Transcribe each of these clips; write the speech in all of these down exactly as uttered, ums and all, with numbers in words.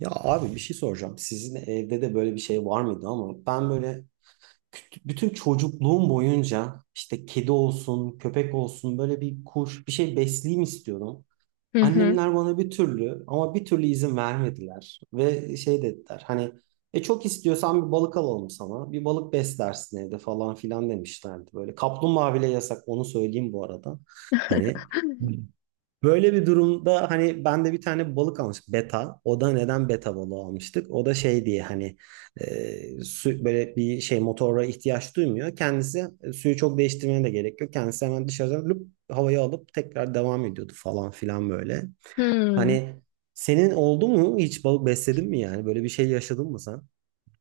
Ya abi bir şey soracağım. Sizin evde de böyle bir şey var mıydı ama ben böyle küt- bütün çocukluğum boyunca işte kedi olsun, köpek olsun böyle bir kuş bir şey besleyeyim istiyordum. Hı hı. Annemler bana bir türlü ama bir türlü izin vermediler ve şey dediler hani e çok istiyorsan bir balık alalım sana. Bir balık beslersin evde falan filan demişlerdi böyle. Kaplumbağa bile yasak onu söyleyeyim bu arada. Hani böyle bir durumda hani ben de bir tane balık almıştım, beta. O da neden beta balığı almıştık? O da şey diye hani e, su, böyle bir şey motora ihtiyaç duymuyor. Kendisi e, suyu çok değiştirmeye de gerek yok. Kendisi hemen dışarıdan lüp havaya alıp tekrar devam ediyordu falan filan böyle. Hmm. Hani senin oldu mu, hiç balık besledin mi yani? Böyle bir şey yaşadın mı sen?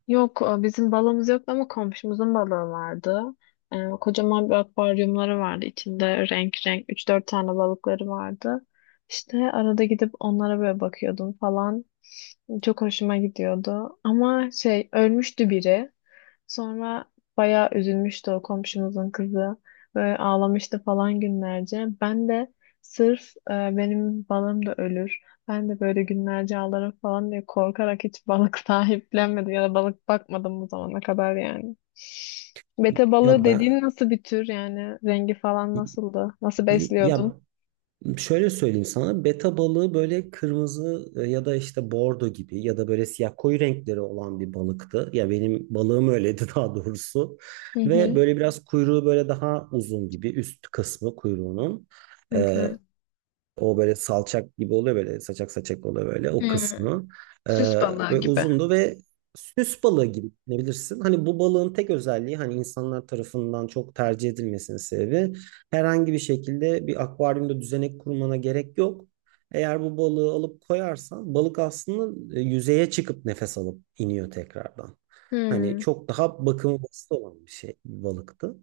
Yok e, bizim balığımız yoktu ama komşumuzun balığı vardı. E, kocaman bir akvaryumları vardı. İçinde renk renk üç dört tane balıkları vardı. İşte arada gidip onlara böyle bakıyordum falan. Çok hoşuma gidiyordu. Ama şey ölmüştü biri. Sonra bayağı üzülmüştü o komşumuzun kızı. Böyle ağlamıştı falan günlerce. Ben de sırf e, benim balım da ölür. Ben de böyle günlerce ağlarım falan diye korkarak hiç balık sahiplenmedim ya da balık bakmadım bu zamana kadar yani. Bete Ya balığı ben, dediğin nasıl bir tür yani rengi falan nasıldı? Nasıl besliyordun? ya şöyle söyleyeyim sana, beta balığı böyle kırmızı e, ya da işte bordo gibi ya da böyle siyah koyu renkleri olan bir balıktı. Ya benim balığım öyleydi daha doğrusu. Hı Ve hı. böyle biraz kuyruğu böyle daha uzun gibi üst kısmı kuyruğunun. Hı E, hı. O böyle salçak gibi oluyor, böyle saçak saçak oluyor böyle o Hmm. kısmı. Ee, Süs balığı Ve gibi. uzundu ve süs balığı gibi düşünebilirsin. Hani bu balığın tek özelliği, hani insanlar tarafından çok tercih edilmesinin sebebi, herhangi bir şekilde bir akvaryumda düzenek kurmana gerek yok. Eğer bu balığı alıp koyarsan balık aslında e, yüzeye çıkıp nefes alıp iniyor tekrardan. Hani Hı. çok daha bakımı basit olan bir şey, bir balıktı.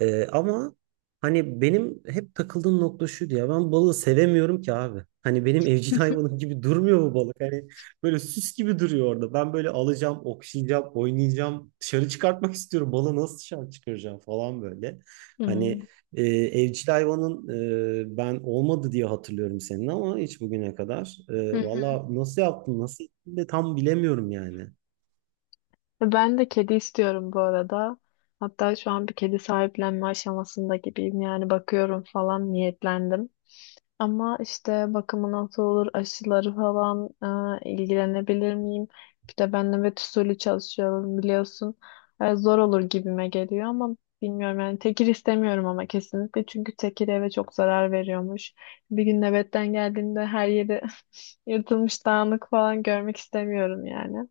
Ee, ama hani benim hep takıldığım nokta şuydu: ya ben balığı sevemiyorum ki abi. Hani benim evcil hayvanım gibi durmuyor bu balık. Hani böyle süs gibi duruyor orada. Ben böyle alacağım, okşayacağım, oynayacağım. Dışarı çıkartmak istiyorum. Balığı nasıl dışarı çıkaracağım falan böyle. Hı. Hani e, evcil hayvanın e, ben olmadı diye hatırlıyorum senin ama hiç bugüne kadar. E, Hı hı. valla nasıl yaptın, nasıl ettin de tam bilemiyorum yani. Ben de kedi istiyorum bu arada. Hatta şu an bir kedi sahiplenme aşamasında gibiyim. Yani bakıyorum falan niyetlendim. Ama işte bakımı nasıl olur, aşıları falan e, ilgilenebilir miyim? Bir de ben nöbet usulü çalışıyorum biliyorsun. E, zor olur gibime geliyor ama bilmiyorum yani tekir istemiyorum ama kesinlikle çünkü tekir eve çok zarar veriyormuş. Bir gün nöbetten geldiğimde her yeri yırtılmış dağınık falan görmek istemiyorum yani.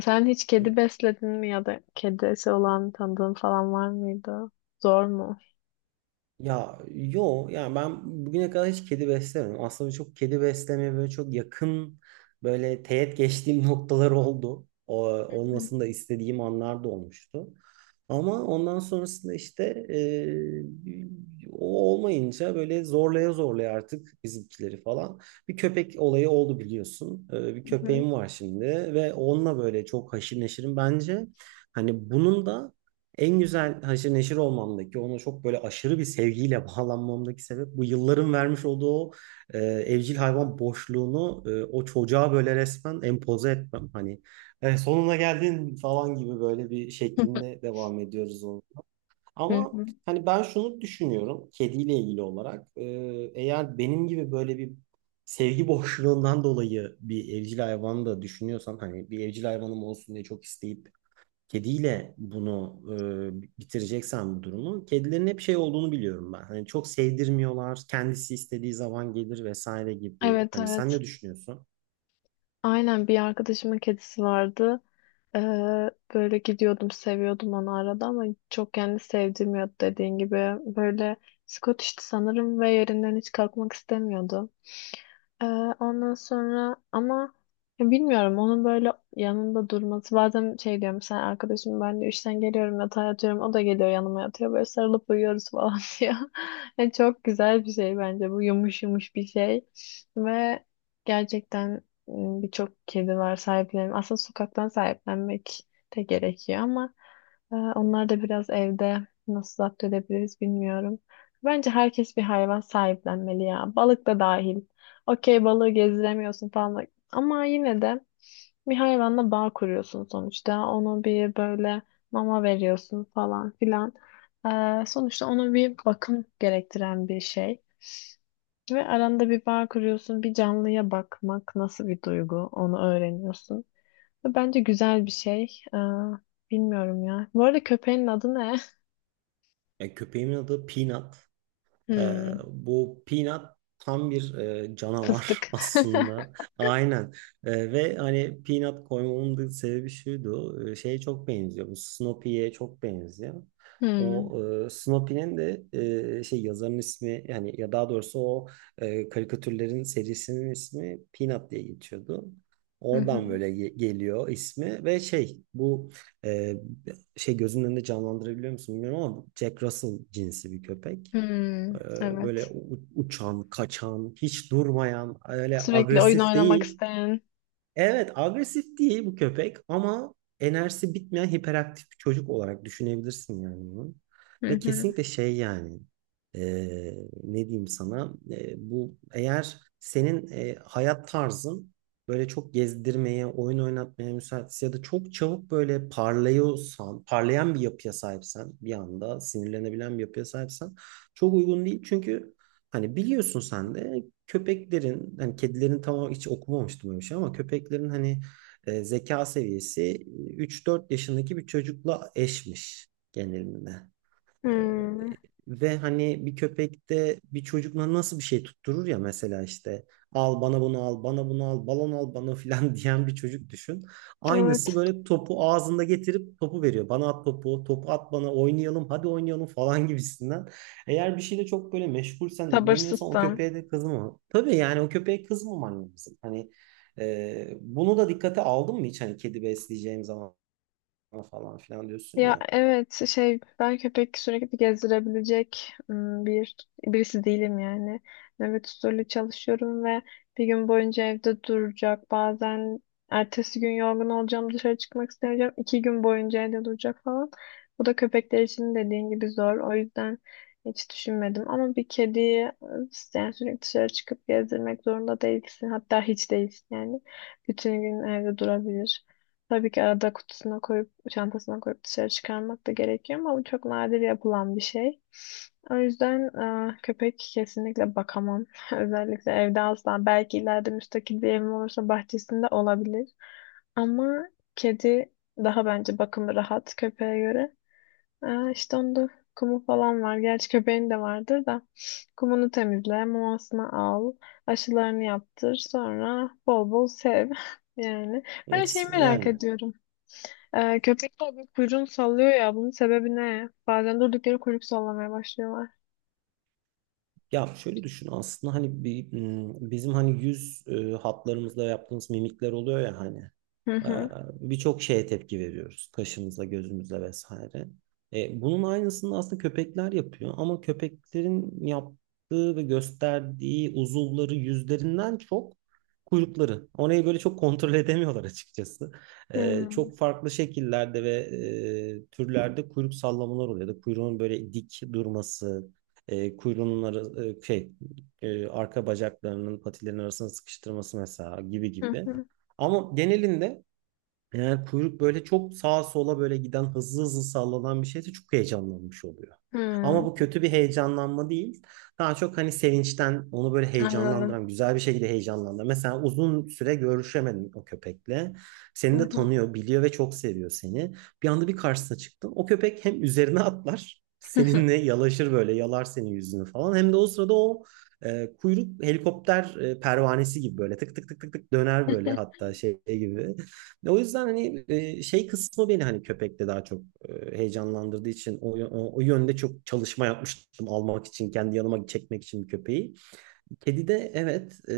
Sen hiç kedi besledin mi ya da kedisi olan tanıdığın falan var mıydı? Zor mu? Ya yo, yani ben bugüne kadar hiç kedi beslemedim. Aslında çok kedi beslemeye böyle çok yakın, böyle teğet geçtiğim noktalar oldu. O, Hı hı. olmasını da istediğim anlar da olmuştu. Ama ondan sonrasında işte e, o olmayınca böyle zorlaya zorlaya artık bizimkileri falan. Bir köpek olayı oldu, biliyorsun. E, bir Hı hı. Hı köpeğim var şimdi ve onunla böyle çok haşır neşirim. Bence hani bunun da en güzel haşır neşir olmamdaki, ona çok böyle aşırı bir sevgiyle bağlanmamdaki sebep, bu yılların vermiş olduğu o e, evcil hayvan boşluğunu e, o çocuğa böyle resmen empoze etmem. Hani "E, sonuna geldin" falan gibi böyle bir şeklinde devam ediyoruz onu. hı. Ama hani ben şunu düşünüyorum kediyle ilgili olarak. E, eğer benim gibi böyle bir sevgi boşluğundan dolayı bir evcil hayvan da düşünüyorsan, hani bir evcil hayvanım olsun diye çok isteyip kediyle bunu e, bitireceksen bu durumu, kedilerin hep şey olduğunu biliyorum ben. Hani çok sevdirmiyorlar. Kendisi istediği zaman gelir vesaire gibi. Evet Hani sen evet. ne düşünüyorsun? Aynen bir arkadaşımın kedisi vardı. Ee, böyle gidiyordum, seviyordum onu arada ama çok kendi sevdirmiyordu dediğin gibi. Böyle Scottish'ti sanırım ve yerinden hiç kalkmak istemiyordu. Ee, ondan sonra ama ya bilmiyorum onun böyle yanında durması bazen şey diyorum sen arkadaşım ben de işten geliyorum yatağa yatıyorum o da geliyor yanıma yatıyor böyle sarılıp uyuyoruz falan diyor. Yani çok güzel bir şey bence bu yumuş yumuş bir şey ve gerçekten m, birçok kedi var sahiplenin aslında sokaktan sahiplenmek de gerekiyor ama e, onlar da biraz evde nasıl zapt edebiliriz bilmiyorum. Bence herkes bir hayvan sahiplenmeli ya balık da dahil. Okey balığı gezdiremiyorsun falan. da- Ama yine de bir hayvanla bağ kuruyorsun sonuçta. Onu bir böyle mama veriyorsun falan filan. Ee, sonuçta ona bir bakım gerektiren bir şey. Ve aranda bir bağ kuruyorsun. Bir canlıya bakmak nasıl bir duygu onu öğreniyorsun. Ve bence güzel bir şey. Ee, bilmiyorum ya. Bu arada köpeğin adı ne? Ya köpeğimin adı Peanut. Ee, Hmm, Bu Peanut tam bir e, canavar fıstık. aslında. Aynen. Ee, ve hani Peanut koymamın da sebebi şuydu, e, şeye çok benziyor. Bu Snoopy'ye çok benziyor. Hmm. O e, Snoopy'nin de e, şey, yazarın ismi yani, ya daha doğrusu o e, karikatürlerin serisinin ismi Peanut diye geçiyordu. Hı Oradan hı. böyle ge- geliyor ismi. Ve şey, bu e, şey, gözünün önünde canlandırabiliyor musun bilmiyorum ama Jack Russell cinsi bir köpek. Ee, Hmm. Böyle Evet. u- uçan, kaçan, hiç durmayan, öyle Sürekli oyun agresif oynamak değil. isteyen. Evet, agresif değil bu köpek ama enerjisi bitmeyen hiperaktif bir çocuk olarak düşünebilirsin yani bunu. Hı Ve hı. kesinlikle şey yani, e, ne diyeyim sana, e, bu eğer senin e, hayat tarzın böyle çok gezdirmeye, oyun oynatmaya müsaitse ya da çok çabuk böyle parlıyorsan, parlayan bir yapıya sahipsen, bir anda sinirlenebilen bir yapıya sahipsen çok uygun değil. Çünkü hani biliyorsun sen de köpeklerin, hani kedilerin tam hiç okumamıştım öyle bir şey, ama köpeklerin hani e, zeka seviyesi e, üç dört yaşındaki bir çocukla eşmiş genelinde. Ee, Hmm, Ve hani bir köpekte bir çocukla nasıl bir şey tutturur ya, mesela işte "al bana bunu, al bana bunu, al balon, al bana" filan diyen bir çocuk düşün. Aynısı evet. böyle topu ağzında getirip topu veriyor. "Bana at topu, topu at bana, oynayalım, hadi oynayalım" falan gibisinden. Eğer bir şeyle çok böyle meşgulsen, ilgileniyorsan, o Sabırsızsam. köpeğe de kızma. Tabii yani o köpeğe kızmaman lazım. Hani e, bunu da dikkate aldın mı hiç hani, "kedi besleyeceğim zaman" falan filan diyorsun Ya ya. evet şey ben köpek sürekli gezdirebilecek ım, bir birisi değilim yani. Nöbet usulü çalışıyorum ve bir gün boyunca evde duracak. Bazen ertesi gün yorgun olacağım dışarı çıkmak istemeyeceğim. İki gün boyunca evde duracak falan. Bu da köpekler için dediğin gibi zor. O yüzden hiç düşünmedim. Ama bir kediyi ıı, yani sürekli dışarı çıkıp gezdirmek zorunda değilsin. Hatta hiç değilsin yani. Bütün gün evde durabilir. Tabii ki arada kutusuna koyup, çantasına koyup dışarı çıkarmak da gerekiyor ama bu çok nadir yapılan bir şey. O yüzden e, köpek kesinlikle bakamam. Özellikle evde asla. Belki ileride müstakil bir evim olursa bahçesinde olabilir. Ama kedi daha bence bakımı rahat köpeğe göre. E, işte onda kumu falan var. Gerçi köpeğin de vardır da. Kumunu temizle, mamasını al, aşılarını yaptır. Sonra bol bol sev. Yani. Ben Evet, şeyi merak yani. ediyorum. Ee, köpekler bir kuyruğunu sallıyor ya. Bunun sebebi ne? Bazen durdukları kuyruk sallamaya başlıyorlar. Ya şöyle düşün, aslında hani bi- m, bizim hani yüz e, hatlarımızda yaptığımız mimikler oluyor ya, hani Hı e, hı. birçok şeye tepki veriyoruz kaşımızla, gözümüzle vesaire. E, bunun aynısını aslında köpekler yapıyor ama köpeklerin yaptığı ve gösterdiği uzuvları yüzlerinden çok kuyrukları. Orayı böyle çok kontrol edemiyorlar açıkçası. E, Hmm. çok farklı şekillerde ve e, türlerde kuyruk sallamalar oluyor ya da kuyruğun böyle dik durması, e, kuyruğunun ara, e, şey e, arka bacaklarının, patilerin arasına sıkıştırması mesela, gibi Hı gibi. hı. Ama genelinde eğer kuyruk böyle çok sağa sola böyle giden, hızlı hızlı sallanan bir şeyse çok heyecanlanmış oluyor. Ama bu Hmm. kötü bir heyecanlanma değil. Daha çok hani sevinçten onu böyle Anladım. heyecanlandıran, güzel bir şekilde heyecanlandıran. Mesela uzun süre görüşemedin o köpekle. Seni de tanıyor, biliyor ve çok seviyor seni. Bir anda bir karşısına çıktın. O köpek hem üzerine atlar, Hı hı. seninle yalaşır böyle, yalar senin yüzünü falan. Hem de o sırada o e, kuyruk helikopter e, pervanesi gibi böyle tık tık tık tık tık döner böyle, hatta şey gibi. O yüzden hani e, şey kısmı beni hani köpekte daha çok e, heyecanlandırdığı için o, yö- o, o yönde çok çalışma yapmıştım, almak için, kendi yanıma çekmek için bir köpeği. Kedide evet e,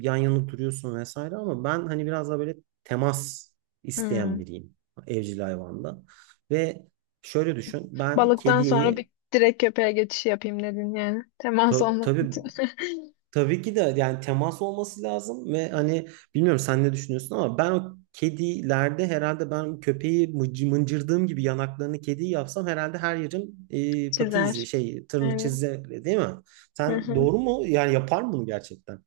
yan yana duruyorsun vesaire ama ben hani biraz daha böyle temas isteyen Hmm. biriyim evcil hayvanda. Ve şöyle düşün, ben Balıktan sonra kediyi bir direkt köpeğe geçiş yapayım dedin yani. Temas ta- olması tabii, için. tabii ki de, yani temas olması lazım ve hani bilmiyorum sen ne düşünüyorsun ama ben o kedilerde herhalde, ben köpeği mıcı- mıncırdığım gibi yanaklarını kediyi yapsam herhalde her yerim e, pati izi, Çizer. şey, tırnı Yani. çizgi, değil mi? Hı Sen, hı. doğru mu? Yani yapar mı bunu gerçekten?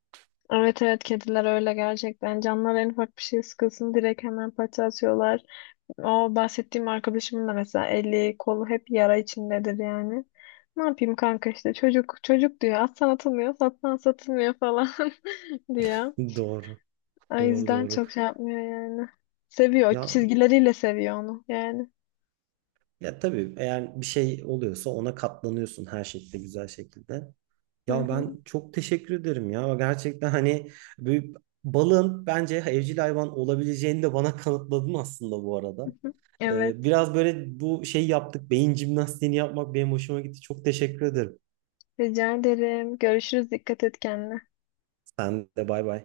Evet evet kediler öyle gerçekten. Canlar en ufak bir şey sıkılsın direkt hemen paça atıyorlar. O bahsettiğim arkadaşımın da mesela eli kolu hep yara içindedir yani. Ne yapayım kanka işte çocuk çocuk diyor. Atsan atılmıyor, satsan satılmıyor falan diyor. Doğru. O Doğru yüzden doğru. çok şey yapmıyor yani. Seviyor. O Ya, çizgileriyle seviyor onu yani. ya tabii, eğer bir şey oluyorsa ona katlanıyorsun her şekilde, güzel şekilde. Hı Ya ben hı. çok teşekkür ederim ya. Gerçekten hani bir balığın bence evcil hayvan olabileceğini de bana kanıtladın aslında bu Hı arada. hı. Ee, Evet. Biraz böyle bu şey yaptık. Beyin jimnastiğini yapmak benim hoşuma gitti. Çok teşekkür ederim. Rica ederim. Görüşürüz. Dikkat et kendine. Sen de bay bay.